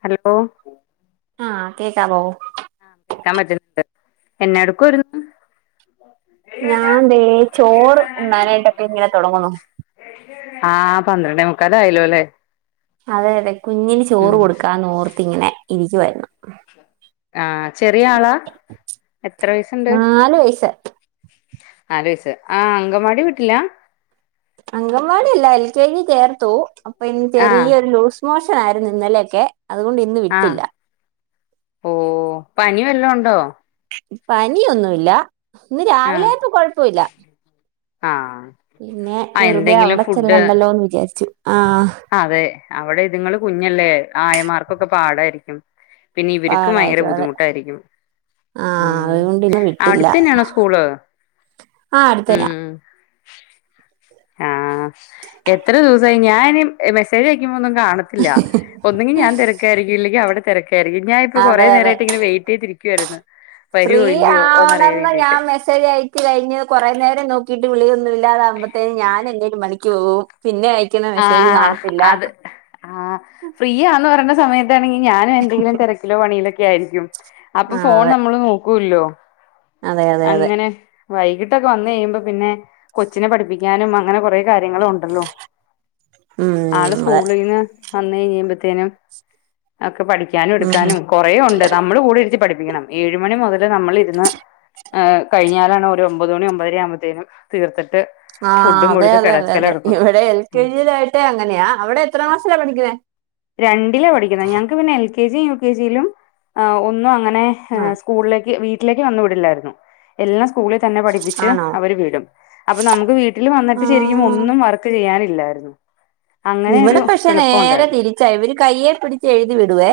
Hello ആഹ് കേക്കാ വൊ ആഹ് കേക്കാൻ പറ്റണ്ട് എന്നെ എടുക്കുംമായിരുന്നു ഞാൻന്തേ ചോറ് ഉണ്ണാനായിട്ടൊക്കെ ഇങ്ങനെ തുടങ്ങുന്നു ആഹ് പന്ത്രണ്ടേ മുക്കാലായല്ലോ ല്ലേ അതെ അതെ കുഞ്ഞിന് ചോറ് കൊടുക്കാന്ന് ഓർത്തിങ്ങനെ ഇരിക്കുുവരുന്നു ആഹ് ചെറിയ ആളാ എത്ര വയസുണ്ട് നാല് വയസ്സ് നാല് വയസ്സ് ആ അങ്കവാടി വീട്ടില്ല അങ്കൻവാടില്ല എൽ കെ ജി കേേർത്തു അപ്പൊ ഇനി ആ ചെറിയൊരു മോഷൻ ആയിരുന്നു ഇന്നലെൊക്കെ അതുകൊണ്ട് ഇന്ന് ആ വിട്ടില്ല ഓ പനി വല്ല ഉണ്ടോ പനിയൊന്നുല്ല ഇന്ന് ആ രാവിലെപ്പൊ കൊഴപ്പില്ല ആ പിന്നെ ആ വെറുതെ എന്തെങ്കിലും അവിടെ ഫുഡ് ചെല്ലണ്ടല്ലോ എന്ന് വിചാരിച്ചു ആഹ് അതെ അവിടെ ഇതുങ്ങൾ കുഞ്ഞല്ലേ ആയമാർക്കൊക്കെ പാടായിരിക്കും പിന്നെ ഇവർക്കും ഭയങ്കര പാടായിരിക്കും അതെ ബുദ്ധിമുട്ടായിരിക്കും ആഹ് ഉം അതുകൊണ്ട് ഇന്ന് അവിടുത്തന്നെയണോ സ്കൂള് ആഹ് അടുതന്ന്യ ഉം ആഹ് എത്ര ദിവസയി ഞാന മെസ്സേജ് ആക്കുമ്പോ കാണത്തില്ല ഒന്നുങ്കും ഞാൻ തിരക്കായിരിക്കും ല്ലങ്കിൽ അവിടെ തിരക്ക കറ ഞാൻ ഇപ്പൊ കൊറെ അതെ അതെ നേരമായിട്ട് ഇങ്ങനെ വെയിറ്റ് ചെയ്തിരിക്കുവായിരുന്നു വരുവോ ഇല്ലയോന്ന്റിയാൻ വേണ്ടിയിട്ട് ശരി ആയച്ചി കഴിഞ്ഞ് കുറെേ നേരം നോക്കിട്ട് വിളിയൊന്നും ഇാതാവക്പഴത്തേ ഞൻന്റെ ഒരു മണിക്ക് പോവും പിന്നെ അയക്കുന്ന മെസ്സേജ് ആഹ് കാണത്തില്ല അത് ആഹ് ഫ്രീ ആന്ന് പറയണ സമയത്താണെങ്കിൽ ഞാനും എന്തെങ്കിലും തിരക്കിലോ പണിയിലോൊക്കെ ആയിരിക്കും അപ്പൊ ആ ഫോൺ അതെ നമ്മള് നോക്കൂല്ലോ അതെ അതെ അതെ അങ്ങനെ വൈകിട്ടൊക്കെ വന്ന് കഴിയുമ്പോ പിന്നെ കൊച്ചിനെ പഠിപ്പിക്കാനും അങ്ങനെ കൊറേ കാര്യങ്ങളും ഉണ്ടല്ലോ ആള് ഉം അതെ സ്കൂളിന് വന്ന് കഴഞ്ഞിയുമ്പോത്തേനും ഒക്കെ പഠിക്കാനും ഉം എടുക്കാനും കൊറേയൊണ്ട് നമ്മള് കൂടെ ഇരുത്തി പഠിപ്പിക്കണം ഏഴ് മണി മുതല് നമ്മളിരുന്ന് ഏഹ് കഴിഞ്ഞാലാണ് ഒരു ഒമ്പത് മണി ഒമ്പതര ആവുമ്പോത്തേനും തീർത്തട്ട് ആഹ് അതെയതെയതെയതെ ഇവിടെ എൽ കെ ജിയിലായിട്ടേ അങ്ങനെയാ അവിടെ എത്ര ക്ലാസ്സിലാ പഠിക്കുന്നേ രണ്ടിലാ പഠിക്കുന്നേ ഞങ്ങക്ക് പിന്നെ L K G U K ജീലും ആ ഒന്നും അങ്ങനെ ഹ് ആ സ്കൂൾലേക്ക് വീട്ടിലേക്ക് തന്നു വിടില്ലായിരുന്നു എല്ലാം സ്കൂളിൽ തന്നെ പഠിപ്പിച്ച് ആണോ അവര് വിടും അപ്പൊ നമുക്ക് വീട്ടിൽ ആ വന്നിട്ട് ശെരിക്കും ഒന്നും വർക്ക് ചെയ്യാനില്ലായിരുന്നു അങ്ങനെ ഇവിട ഒരു പക്ഷെ എളുപ്പം നേരെ ഉണ്ടായിരുന്നു തിരി ച്ചാ ഇവര് കയ്യെ പിടിച്ച് എഴുതി വിടുവേ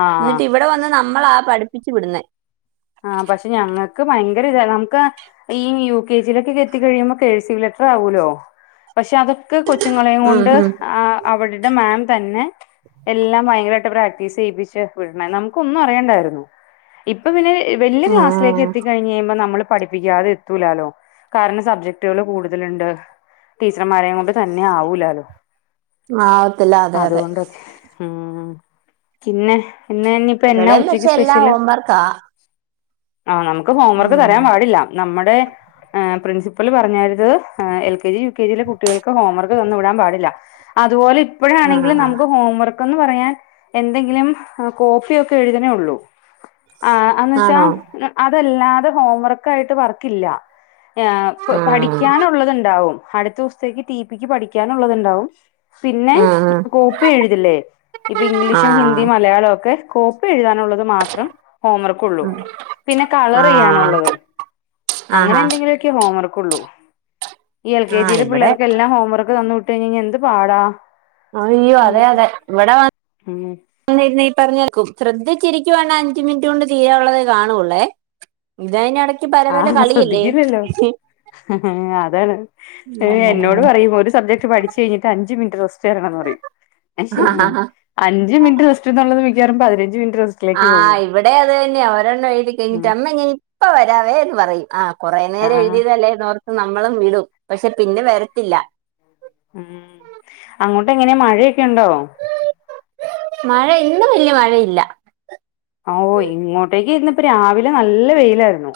ആഹ് എന്നിട്ട് ഇവിടെ വന്ന് നമ്മളാ പഠി പ്പിച്ചു വിടുന്നേ ആഹ് പക്ഷെ ഞങ്ങക്ക് ഭയങ്കര ഇതാ നംക്ക് ഈ യു കെ ജീലൊക്കെക്കെത്തി കഴിയുമ്പോ കെഴ്സീവ് ലെറ്റർ ആവൂല്ലോ പക്ഷെ അതൊക്കെ കൊച്ചുങ്ങളെയും ഉം കൊണ്ട് ഉം ആ അവരിട മാം തന്നെ എല്ലാം ഭയങ്കരായിട്ട് പ്രാക്ടീസ് ചെയ്യിപ്പിച്ച് വിടണേ നമുക്കൊന്നും അറിയണ്ടായിരുന്നു ഇപ്പൊ പിന്നെ വല്യ ക്ലാസ്സിലേക്ക് എ എത്തിക്കഴിഞ് കഴിയുമ്പോ നമ്മള് പഠിപ്പിക്കാതെ എത്തൂലാലോ കാരണം സബ്ജക്ട്ടുകൾ കൂടുതലുണ്ട് ടീച്ചർമാരെയും കൊണ്ട് തന്നെ ആവൂലാലോ ആവത്തില്ല അതെയതെ അതുകൊണ്ടൊക്കെ ഉം പിന്നെ എന്ന ഇന്നി ഇവിടേം പക്ഷെ എല്ലാം ഹോം വർക്കാ ആഹ് നമുക്ക് ഹോംവർക്ക് തരാൻ പാടില്ല നമ്മുടെ പ്രിൻസി പ്പള് പറഞ്ഞെത് ഏ L K G U K ജിയിലെ കുട്ടികൾക്ക് ഹോംവർക്ക് തന്നു വിടാൻ പാടില്ല അതുപോലെ ഇ ആഹ് പ്പഴാണെങ്കിലും ആഹ് നമുക്ക് ഹോം വർക്ക് എന്ന് പറയാൻ എന്തെങ്കിലും കോപ്പിയൊക്കെ എഴുതണേ ഉള്ളൂ. ആഹ് അന്ന്വെച്ചാ ആണോ അതല്ലാതെ ഹോംവർക്ക് ആയിട്ട് വർക്കില്ല. പ് ആഹ് പഠിക്കാനുള്ളത്ണ്ടാവും അടുത്തൂസ്ത്തേക്ക് ട്ടീ പിക്ക് പഠിക്കാനുള്ളത്ണ്ടാവും. പിന്നെ ആഹ് കോപ്പി എഴുതില്ലേ ഇപ്പി ഗ്ലീഷും ആഹ് ഹിന്ദിയും മലയാളവൊക്കെ കോ പ്പി എഴുതാനുള്ളത് മാത്രം ഹോംവർ ക്കുള്ളു ഉം പിന്നെ കളറെയ്യാനൊള്ളത് ആഹ് ആഹാ അങ്ങനെന്തെങ്കിലൊ ക്കെ ഹോംവർക്കൊള്ളു ഈ എൽ കേ ആഹ് ജിലെ ഇവിടെ പിള്ളേർക്കെല്ലാം ഹോം വർക്ക്‌ തന്നു വിട്ടേയിഞെയിഞ്ഞ യെന്ത് പാടാ. അളള അതെ നമുക്ക് അതെ ഇവിടെ വ ഉം ന്നിരുന്ന ഈ പറഞ്ഞേക്കും ശ്രദ്ധിച്ചിരിക്കുവാണ അഞ്ച് മിൻറ്റ് കൊണ്ട് ചെയ്യാ ഉള്ളതേ കാണൂള്ളേ ഇതയിനെടക്ക് പലപല ആഹ് കളിയല്ലേ. ശ്രദ്ധിക്കില്ലല്ലോ അതാണ് ഉം എന്നോട് പറയും ഒരു സബ്ജക് പഠിച്ച് കഴിഞ്ഞിട്ട് അഞ്ച് മിനിറ്റ് റസ്റ്റ് തരണം ന്ന് പറയും. അഞ്ച് മിനിറ്റ് റസ്റ്റ് എന്നുള്ളത് മിക്കവാറും പതിനഞ്ച് മിനിറ്റ് റെസ്റ്റ് ആഹ് ഇവിടെ അതന്നെയാ ഒരെണ്ണംഴ്തി ഉം കഴിഞ്ഞിട്ട് അമ്മെ ഞയിപ്പ വരാവേ എന്ന് പറയും. ആഹ് കൊറെേ നേരം ആഹ് എഴുതീതല്ലേ എന്നോർത്ത് നമ്മളും വിടും പക്ഷെ പിന്നെ വെരത്തില്ല. ഉം അങ്ങോട്ട് എങ്ങനെയാ മഴയൊക്കെ ഉണ്ടോ? മഴ ഇന്ന് വല്യ മഴയില്ല. ആഹ് ഓ ഇങ്ങോട്ടേക്ക് ഇന്നിപ്പോ രാവിലെ നല്ല വെയിലായിരു. ന്നു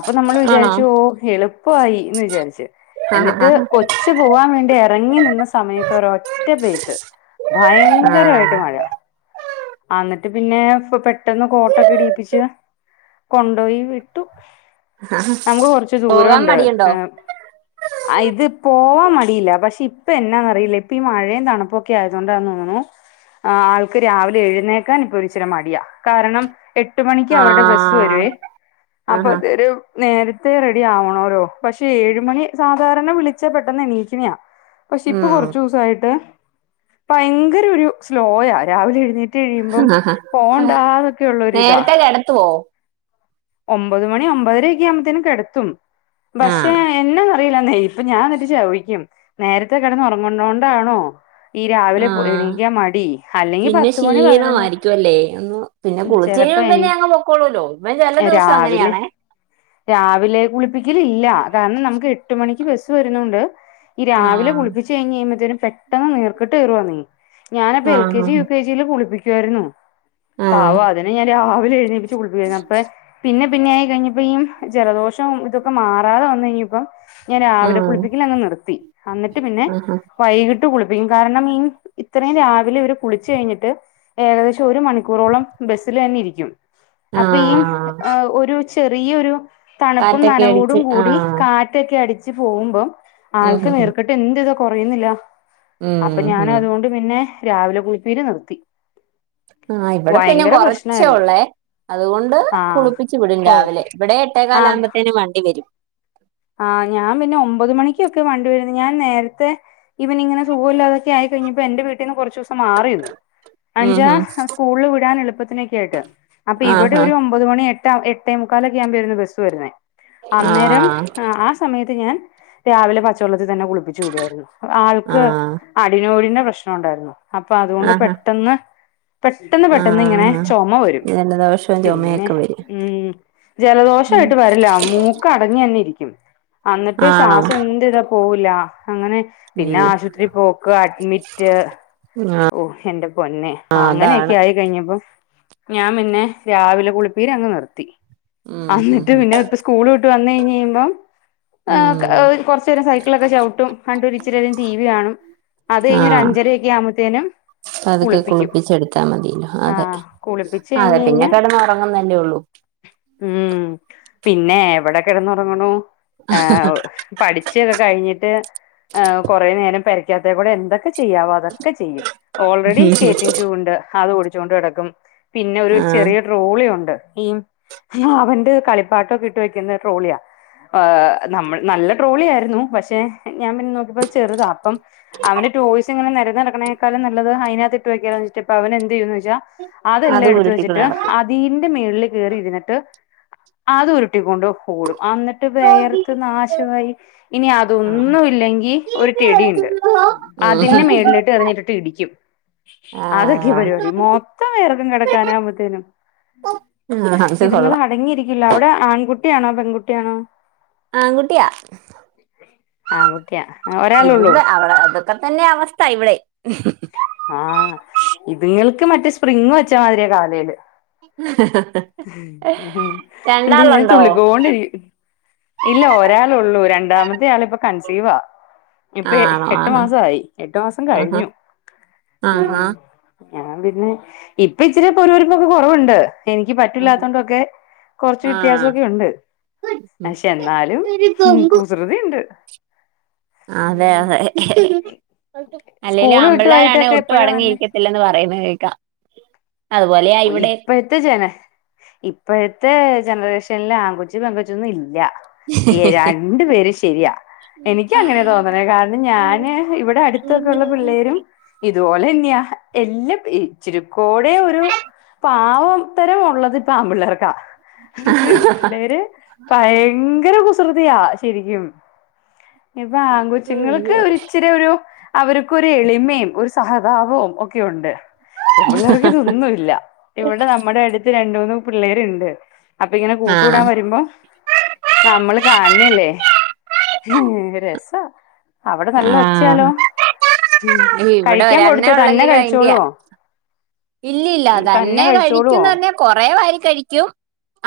അപ്പൊ നമ്മൾ ആണോ വിചാരിച്ചു ഓഹ് എളുപ്പായി എന്ന് വിചാരിച്ചു. ആഹ് എന്നിട്ട് ആഹ് കൊച്ച് പോവാൻ വേണ്ടി എറങ്ങി നിന്ന സമയത്ത് ഒരൊറ്റ പെയ്ത്ത്. ഭയങ്കരായിട്ട് ആഹ് മഴ. ആ ന്നിട്ട് പിന്നെ പെട്ടെന്ന് കോട്ടൊക്കൊഇടീപ്പിച്ച്. കൊണ്ടോയി വിട്ടു നമുക്ക് കൊറച്ച് പോകാൻ ദൂരൊണ്ട്. മടിയുണ്ടോ ഏഹ് അ ഇത് പോവാൻ മടിയില്ല പക്ഷെ ഇപ്പൊ എന്നാന്നറിയില്ല ഇപ്പീ മഴേം തണുപ്പൊക്കെ ആയതൊണ്ടാന്നോന്നു. ആഹ് ആൾക്ക് രാവിലെ എഴുന്നേക്കാൻ ഇപ്പൊരിച്ചിരി മടിയാ കാരണം. എട്ട് മണിക്ക് അവരുടെ ബസ്സ് ആഹ് വരുവേ അപ്പൊ ആഹാ അന്നേരം. നേരത്തെ റെഡി ആവണോല്ലോ പക്ഷെ ഏഴുമണി സാധാരണ വിളിച്ചാൽ പെട്ടെന്ന് എണീക്കണെയാ. പക്ഷെ ഇപ്പൊ ഉം കുറച്ചൂസായിട്ട് ഭയങ്കര ഒരു സ്ലോയ രാവിലെ എഴുന്നൊറ്റ്. കറ്റ കഴിയുമ്പം പോണ്ടാതൊക്കെള്ളൊ ഒരു ഇതാ [unintelligible] കൊടുത്തോ. ഒമ്പത് മണി ഒമ്പതരക്കെ ആകുമ്പത്തേും കെടത്തും പക്ഷെ ആഹ് എന്ന അറിയില്ല നെയ്. അപ്പൊ ഞാൻ എന്നിട്ട് ചവിക്കും നേരത്തെ കിടന്ന ഉറങ്ങുന്നോണ്ടാണോ. ഈ രാവിലെ ആഹ് എണീക്കാ മടി അല്ലെങ്കി പിന്നെ പത്ത് മണി പതിനൊന്നു മണി. ക്ഷീണമായിരിക്കും അല്ലേ ഉ ചെലപ്പോയനികും. സ്കൂൾ ള്വിടൊ [unintelligible] രാവിലെ രാവിലെ കുളിപ്പിക്കലി ഇല്ല കാരണം നമുക്ക് എട്ട് മണിക്ക് ബസ്സ് വരുന്നുണ്ട്. ഈ ആഹ് രാവിലെകുളിപ്പിച്ചച്ച് കഴിഞ്ഴിയ് പെട്ടെന്ന് നിർകേട്ട് വരുവാ. ഞാനപ്പൊ എൽ കെ ആഹ് ജി യു കെ ജി ചൽ കുളിപ്പിക്കുവായിരുന്നു ആഹ് പാവം അതിനെ ഞാ രില എഴുന്നേപ്പിച്ച് കുളിപ്പിക്ക [unintelligible] അപ്പ പിന്നെ പിന്നെ ആയി കഴിഞ്ഞപ്പോ ഈ ജലദോഷവും ഇതൊക്കെ മാറാതെ വന്നു കഴിഞ്ഞ ഇപ്പം. ഞാൻ രാവിലെ ആഹ് കുളിപ്പിക്കലാ അങ്ങ് നിർത്തി അന്നിട്ട് പിന്നെ. ആഹ് വൈകിട്ട് കുളിപ്പിക്കും കാരണം മിൻസ് ഇത്രയും രാവിലെ ഇവർ കുളിച്ചു കഴിഞ്ഞിട്ട്. ഏകദേശം ഒരു മണിക്കൂറോളം ബസ്സിൽ തന്നെ ഇരിക്കും. അപ്പൊ ആഹ് ഒരു ചെറിയരു തണുപ്പും കാറ്റൊക്കെ നനവോടും അടിച്ച് കൂടി ആഹ് കാ ക്കെ അടിച്ച് പോകുമ്പം ഉം ആൾക്ക് ഉം നേർക്കട്ട് എന് ഇതോ കുറയുന്നില്ല അപ്പൊ ഉം ഉം ഞാനതുകൊണ്ട് പിന്നെ രാവിലെ കുഴപ്പീര് നിർത്തി ആ ഇവിടെപിന്നെ ഭയങ്കര കൊറച്ച പ്രശ്നായിരുന്നു ഒള്ളേ അതുകൊണ്ട് ആഹ് കുളിപ്പിച്ചു വിടും രാവിലെ കൊഴപ്പം ഇവിടെ എട്ടേ ആഹ് കാലാവുമ്പോഴത്തേന് വണ്ടി വരും ആഹ് ഞാൻ പിന്നെ ഒമ്പത് മണിക്കൊക്കെ വണ്ടിവരുന്നു ഞാൻ നേരത്തെ ഇവനിങ്ങനെ സുഖിലതൊെയി കഴഞ്ഞപ്പോ എന്റെ വീട്ടിന്ന് കുറച്ച് - [unintelligible] മാറി [unintelligible] ഉം അഞ്ചാ ഹും സ്കൂളിൽ വിടൻ എളുപ്പത്തിനൊക്കെ ആയിട്ട് അപ്പൊ ആഹാ ഇവിടെഒരു - പൊതുമണി എട്ട് എട്ടേ മുക്കാലൊക്ക ആവുമ്പോ വരരുന്നു ബസ്സ് വരുന്നേ അന്നേരം ആഹ് ആ സമയത്ത് ഞാൻ രാവിലെ പച്ചവെള്ളത്തിൽ തന്നെ കുളിപ്പിച്ചു വിടുായിരുന്നു ആൾക്ക് ആഹ് അടിനോടന്റെ പ്രശ്നംണ്ടായിരുന്നു അപ്പൊ അതുകൊണ്ട് ആഹാ പെട്ടെന്ന് പെട്ടെന്ന് പെട്ടെന്ന് ഇങ്ങനെ ആഹ് ചുമ വരും ജലദോഷവും പിന്നെ ചുമയൊക്കെ വരും ഉം ജലദോഷ ഉം ആയിട്ട് വരില്ല മൂ അടങ്ങി തന്നെയിരിക്കും എന്നിട്ട് ആണോ ശ്വാസം എന് ഇതാ പോവില്ല അങ്ങനെ പിന്നെ അയ്യോ ആശുപത്രി പോക്ക് അഡ്മിറ്റ് ആഹ് ഓഹ് എന്റെ പൊന്നെ ആഹ് അങ്ങനെയൊക്കെ അതാണ് ആയി കഴിഞ്ഞപ്പോ ഞാൻ പിന്നെ രാവിലെ കുളിപ്പീര് അങ്ങ് നിർത്തി ഉം ഹും അന്നിട്ട് ഹും പിന്നെ ഇപ്പ സ്കൂൾ വിട്ട് വന്ന കഴിഞ്ഞ് കഴിയുമ്പം ഉം കുറച്ച നേരം സൈക്കിളൊക്കെ ചവിട്ടും കണ്ട ഇരിച്ചിും ടി വി കാണും അത് കയിഞ് ഒരു അഞ്ചരക്ക ആവുമ്പ അപ്പ അതൊക്കെ കുളിപ്പിച്ച എടുത്താ മതില്ലോ അതെ ആഹ് കുളിപ്പിച്ച് അതെ കഴിഞ്ഞ് പിന്നെ കഴിഞ്ഞാ കിടന്ന് ഉറങ്ങുന്നതല്ലേ ഉള്ളൂ ഉം പിന്നെ എവിടെ കെടന്നുറങ്ങണു ആഒ പഠിച്ചൊക്കെ കഴിഞ്ഞിട്ട് കുറെേ നേരം പരിക്കാത്ത കൂടെ എന്തൊക്കെ ചെയ്യാവോ അതൊക്കെ ചെയ്യും ഓൾറെഡി സ്കേറ്റിംഗ് ഷൂ ഉണ്ട് അത് ഓടിച്ചുകൊണ്ട് കടക്കും പിന്നെ ഒരു ആഹ് ചെറിയ ട്രോളിയ ഉണ്ട് ഈ മാവന്റെ കളിപ്പാട്ടൊക്കെ ഇട്ട് വെക്കുന്ന ട്രോളിയാ നമ്മൾ നല്ല ട്രോളി ആയിരുന്നു പക്ഷെ ഞാൻ പിന്നെ നോക്കിപ്പോ ചെറുതാ അപ്പം അവന്റെ ടോയ്‌സ് ടയ്സ്ങ്ങനെ നര നടക്കേക്കാും നത് അതിനകത്ത്ട്ട് വെക്കാോ വെിട്ട്പ്പ അവ എന്ത് ചെയ്യന്ന് വെച്ചാ അത് അതെല്ലാം എടുത്ത ഉരുട്ടിക്കൊണ്ട് വെച്ചിട്ട് നടക്കും അതീന്റെ മേളിൽ കയറി ഇരുന്നിട്ട് അത് ഉരുട്ടിക്കൊണ്ട് കഓടും അന്നിട്ട് വേയർത്ത് നാശമായി ഇനി ആഹ് അതൊന്നും ഇല്ലെങ്കി ഒരു ടെഡിയുണ്ട് ഉം. അതിന് മേളിട്ട് െറിഞ്ഞിട്ട് ഇടിക്കും ആ അതൊക്കെ പരിപാടി ആ, മൊത്തം വേറക്കും കിടക്കാനാവകുമ്പത്തേനും അത് ഇതുങ്ങൾ കൊള്ളാം അടങ്ങിയിരിക്കില്ല അവിടെ ആൺകുട്ടിയാണോ പെൺകുട്ടിയാണോ ആൺകുട്ടിയാ ആൻ [unintelligible] ഇതിണ്ട് അവിടെ അതൊക്കെ തന്നെ അവസ്ഥ ഇവിടെയും ആഹ് ഇതുങ്ങൾക്ക് മറ്റേ സ്പ്രിങ് വെച്ചാ മാതിരിയ കാലയില് എണ്ട് ഇങ്ങനെ രണ്ടാളുണ്ടോ തുള്ളികൊണ്ടിരിക്കും ഇല്ല ഒരാള ഉള്ളൂ രണ്ടാമത്തെ ആളിപ്പൊ കൺസീവാ ഇപ്പ ആണോ ആ എട്ട് മാസയി എട്ടു മാസം കഴിഞ്ഞു ആഹ് ആഹ് ഞൻ പിന്നെ ഇപ്പ ഇച്ചിരി പൊരുരിപ്പൊക്കെ കുറവുണ്ട് എനിക്ക് പറ്റൂല്ലാത്ത ആഹാ. കൊണ്ടൊക്കെ കുറച്ച് ആ വ്യത്യാസമൊക്കെ ഉണ്ട് പക്ഷെ എന്നാലും ഒരു കൊമ്പ് കുസൃതി ഉണ്ട് അതെ അതെ അല്ലെലും സ്കൂള് വിട്ട് ആമ്പിള്ളാരാണെ വൈകിട്ടൊക്കെ ഒട്ടും എപ്പഴാ വന്നെ അടങ്ങിയിരിക്കത്തി ഇല്ലന്ന് പറയുന്നത് കേൾക്കാം അതുപോലെ ഓഹ് ഇപ്പ ഇത്തെ ജന ഇപ്പഴത്തെ ജനറേഷനിൽ ആ കൊച്ചും പെങ്കൊച്ചൊന്നും ഇല്ല ഏഹ് രണ്ടു പേരും ശരിയാ എനിക്ക അങ്ങനെ തോന്നണ കാരണം ഞാന് ഇവിടെ അടുത്തൊക്കെ ഉള്ള പിള്ളേരും ഇതുപോലെന്നെയാ എല്ലാം ഇച്ചിരിക്കൂടെ ഒരു പാവത്തരം ഉള്ളത്പ്പ ആമ്പിള്ളേർക്കാ പെമ്പിള്ളേര് ഭയങ്കര കുസൃതിയാ ശരിക്കും ഇപ്പാ ആങ്കൊച്ചുങ്ങൾക്ക് ഒരിച്ചിരി ഒരു അവർക്കൊരു എളിമയും ഒരു സഹതാപവും ഒക്കെ ഉണ്ട് പിള്ളേർക്ക് ഇതൊന്നുല്ല ഇവിടെ നമ്മുടെ അടുത്ത് രണ്ട് മൂന്ന് പിള്ളേരുണ്ട് അപ്പങ്ങനെ ആ കൂട്ട് കൂടാൻ വരുമ്പോ നമ്മള് കാണണല്ലേ രസാ അവിടെ നല്ല ആ ഒച്ചയാലോ ഇവിടെ കഴിക്കാൻ ഒരെണ്ണേ കൊടുത്തോ തന്നെ കഴിച്ചോളോ ഇല്ലല്ലതന്നെ കഴിച്ചോളുവോ കഴിക്കുന്ന് പറഞ്ഞ കൊറെ വാരി കഴിക്കും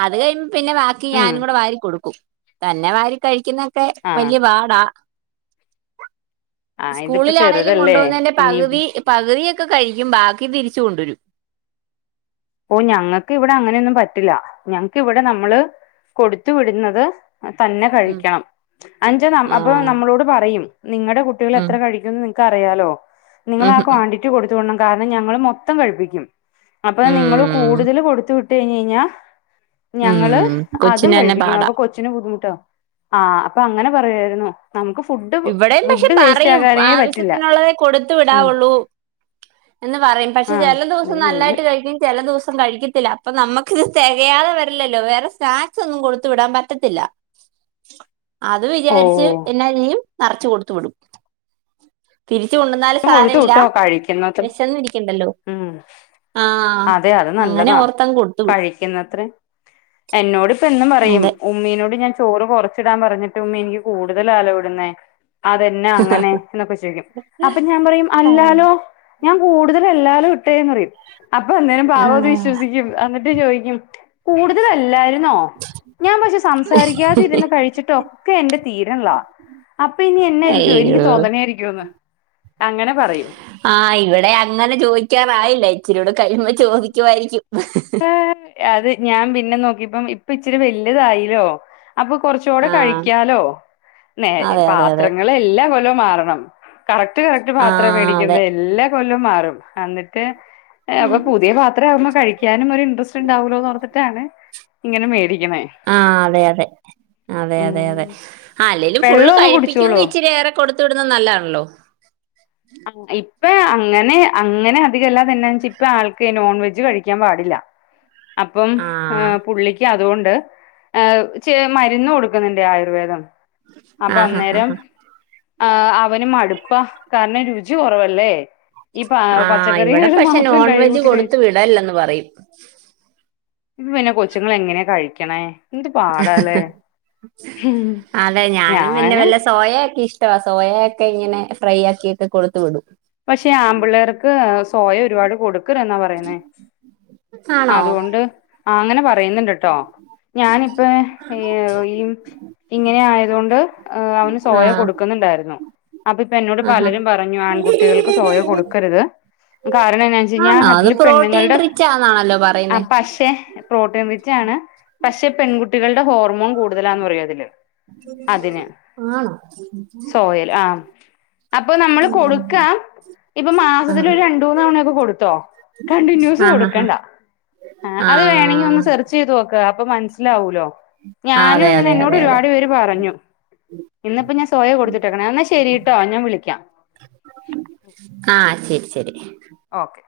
അത് കഴിയുമ്പ പിന്നെ ബാക്കി ഉം ഞാനും കൂടെ വാരി കൊടുക്കും തന്നെ വാരി കഴിക്കുന്ന ഒക്കെ ആഹ് വലിയ പാടാ ആഹ് ഇതിപ്പോ സ്കൂളിലാണെങ്കിലും കൊണ്ടു ചെറുതല്ലേ പോകുന്നതിന്റെ ഇനിയിപ്പോ പകുതി പകുതി ഒക്കെ കഴിക്കും ബാക്കി തിരിച്ച് കൊണ്ടുവരും ഓഹ് ഞങ്ങക്ക് ഇവിടെ അങ്ങനെന്നും പറ്റില്ല ഞങ്ങക്ക് ഇവിടെ നമ്മള് കൊടുത്തു വിടുന്നത് തന്നെ ഉം കഴിക്കണം അഞ്ചാ ആ അപ്പൊ നമ്മളോട് പറയും നിങ്ങളുടെ കുട്ടികൾ ഉം എത്ര കഴ ക്കും നിങ്ങക്ക് അറിയാലോ നിങ്ങള് ഉം ആ ഉം ക്വാണ്ടിറ്റി കൊടുത്ത വിടണം കാരണം ഞങ്ങള് മൊത്തം കഴിപ്പിക്കും അപ്പൊ നിങ്ങള് ഉം കൂടുതൽ കൊടുത്ത വിട്ട കഴിഞ്ഞ കഴിഞ്ഞാ ഞങ്ങള് ഉം അതും കൊച്ചിന് തന്നെ കഴിപ്പിക്കും പാടാ അപ്പൊ കൊ കൊച്ചിന് ബുദ്ധിമുട്ടാ ആഹ് അപ്പൊ അങ്ങനെ പറയുവായിരുന്നു നമുക്ക് ഫുഡ് ഇവിടെയും പക്ഷെ ഫുഡ് വേസ്റ്റ് പറയും ആകാനേ പറ്റില്ല ആവശ്യത്തിനുള്ളതേ കൊടുത്തു ഉം വിടാവുള്ളൂ എന്ന് പറയും പക്ഷെ ആ ചില ദിവസം ഇത് വെയില് നല്ലായിട്ട് കഴിക്കും ചില ദിവസം കഴിക്ക ത്തില്ല അപ്പൊ നമുക്ക്ത് തികയാതെ വരില്ലല്ലോ വേറെ സ്നാക്സ് ഒന്നും കൊടുത്ത് വിടാൻ പറ്റത്തില്ല അത് ഓ വിചാരിച്ച് എന്നാ ചെയ്യും നിറച്ച കൊടുത്തു വിടും തിരിച്ചു കൊണ്ട് വന്നാലും കൊടുത്തു സാരവില്ല വിട്ടോ കഴിക്കുന്നത് വിശന്ന് ഇരിക്കണ്ടല്ലോ ഉം ആഹ് അങ്ങനെ ഓർത്തങ്ങ് കൊടുത്തു വിട്ടു വെക്കുന്നത്ര എന്നോട് ഇപ്പം എന്നും പറയും അതെ ഉമ്മീനോട് ഞാൻ ചോറ് കൊറ ച്ചിടാൻ പറഞ്ഞിട്ടും ഉമ്മി എനിക്ക് കൂടുതലാലോ ഇടുന്നേ അതെന്നാ അങ്ങനെ എന്നൊക്കെ ചോദിക്കും അപ്പൊ ഞാൻ പറയും ആ, അല്ലാലോ ഞാൻ കൂടുതൽ തല്ലാല്ലോ ഇട്ടേന്ന് പറയും അപ്പൊ അന്നേരം പാവം അത് വിശ്വസിക്കും എന്നിട്ട് ചോദിക്കും കൂടുതലല്ലായിരുന്നോ? ഞാൻ പക്ഷെ സംസാരിക്കാതിരുന്ന് കഴിച്ചിട്ടൊക്കെ എൻറെ തീരണിള്ളാ അപ്പൊ ഇനി എന്നായിരിക്കോ എനിക്ക് അയ്യോ തോന്നണായിരിക്കോന്ന് അങ്ങനെ പറയും ആഹ് ഇവിടെ അങ്ങനെ ചോദിക്കാറായില്ല ഇച്ചരിയൂടെ കഴിയുമ്പോ ചോദിക്കുവായിരിക്കും അത് ഞാൻ പിന്നെ നോക്കിയപ്പം ഇപ്പ ഇച്ചിരി വലുതായില്ലോ അപ്പൊ കൊറച്ചൂടെ ആ കഴിക്കാലോ നേ അതെ അതെ അതെ പാത്രങ്ങള് എല്ലാ കൊല്ലൊ മാറണം. കറക്റ്റ് കറക്റ്റ് ആ പാത്ര മേടിക്കുന്ന അതെ എല്ലാ കൊല്ലും മാറും എന്നിട്ട്. ഏഹ് അപ്പൊ പുതിയ പാത്രം ആവുമ്പോൾ കഴിക്കാനും ഒരു ഇൻട്രസ്റ്റ് ഉണ്ടാവോലോന്ന് ഓർത്തിട്ടാണ് ഇങ്ങനെ മേടിക്കുന്നേ. ആഹ് അതെ അതെ അതെ അതെ അതെ അല്ലേലും ഫുള്ള് വെള്ളമൊക്കെ കഴിപ്പിക്കുങ്കി കുടിച്ചോളൂ ഇച്ചിരി ഏറെ. കൊടുത്ത് വിടുന്നത് നല്ലാണല്ലോ. ആ ഇപ്പ അങ്ങനെ അങ്ങനെ അധികല്ലാത് എന്നാ വെച്ച ഇപ്പ ആൾക്ക് നോൺ വെജ് കഴിക്കാൻ പാടില്ല. അപ്പം ആ ഹ് പുള്ളി ക്ക് അതുകൊണ്ട് ഏഹ് ചെ മരുന്ന് കൊടുക്കുന്നുണ്ട് ആയുർവേദം. ആ അപ്പൊ ഹാ ഹാ അന്നേരം ഹാ. ആഹ് അവന് മടുപ്പ കാരണം രുജി കൊറവല്ലേ. ഈ പ ആ ഇവിടെ പച്ചക്കറികൾ പക്ഷെ മാത്രം നോൺ കയ് വെജ് കൂട്ടി കൊടുത്തു കഴിച്ച്. വിടല്ലെന്ന് പറയും ഇത് പിന്നെ കൊച്ചുങ്ങൾ എങ്ങനെയാ കഴിക്കണേ? എന്ത് പാടാല്ലേ അതെ ഞാനും പിന്നെ ഞാന് വല്ല സോയക്കെ ഇഷ് ട്ടാ സോയ ഒക്കെ ഇങ്ങനെ ഫ്രൈ ആക്കീട്ട് കൊടുത്തു വിടും. പക്ഷെ ആമ്പിള്ളേർക്ക് സോയ ഒരുപാട് കൊട്. ക്കരുതെന്നാ പറയുന്നേ ആണോ അതുകൊണ്ട് ആഹ് അങ്ങനെ പറയുന്നുണ്ട്. ട്ടോ ഞാനിപ്പം ഈം ഈ. ഇങ്ങനെ ആയതുകൊണ്ട് അവന് ആ സോയ കൊടുക്കുന്നുണ്ടായിരുന്നു. അപ്പൊ ഇപ്പൊ എന്നോട് ആ ഹാ. പലരും പറഞ്ഞു ആൺകുട്ടികൾക്ക് സോയ കൊടുക്ക ല് കാരണംന്താ വെച്ച്കഴിഞ്ഞാ ആണോ അത് അതില് പ്രോട്ടീൻ പെണ്ണുങ്ങളുടെ റിച്ച് ആണെന്നാണല്ലോ ആ പറയുന്നേ പക്ഷെ. പ്രോട്ടീൻ റിച്ചാണ് പക്ഷെ പെൺകുട്ടികളുടെ ഹോർമോൺ കൂ ടുതലന്നറയുതില് അതിന് ആണോ സോയൽ ആഹ്. അപ്പം നമ്മള് കൊട്. ക്ക ഇപ്പൊ ആ മാസത്തി ഒരു രണ്ടൂന്ന് തവണയൊക്കെ കൊടുത്തോ കണ്ടിന്യൂസ് ആ ആ ആ കൊടുക്കണ്ട. ആഹ് ആ അത് വേണെങ്കി ഒന്ന് സെർച്ച് ചെയ്ത് നോക്ക അപ്പൊ മനസ്സിലാവൂലോ? ആ, ഞാനും അതെ ഇങ്ങനെ അതെ എന്നോട് അതെ അതെ ഒരുപാട് പേര് പറഞ്ഞു. ഇന്നിപ്പോ ഞാൻ സോയ കൊടുത്തിട്ടേക്ക്ണ് എന്നാ ശരിട്ടോ ഞാൻ വിളിക്കാം. ആഹ് ശെരി ശെരി. ഓക്കെ.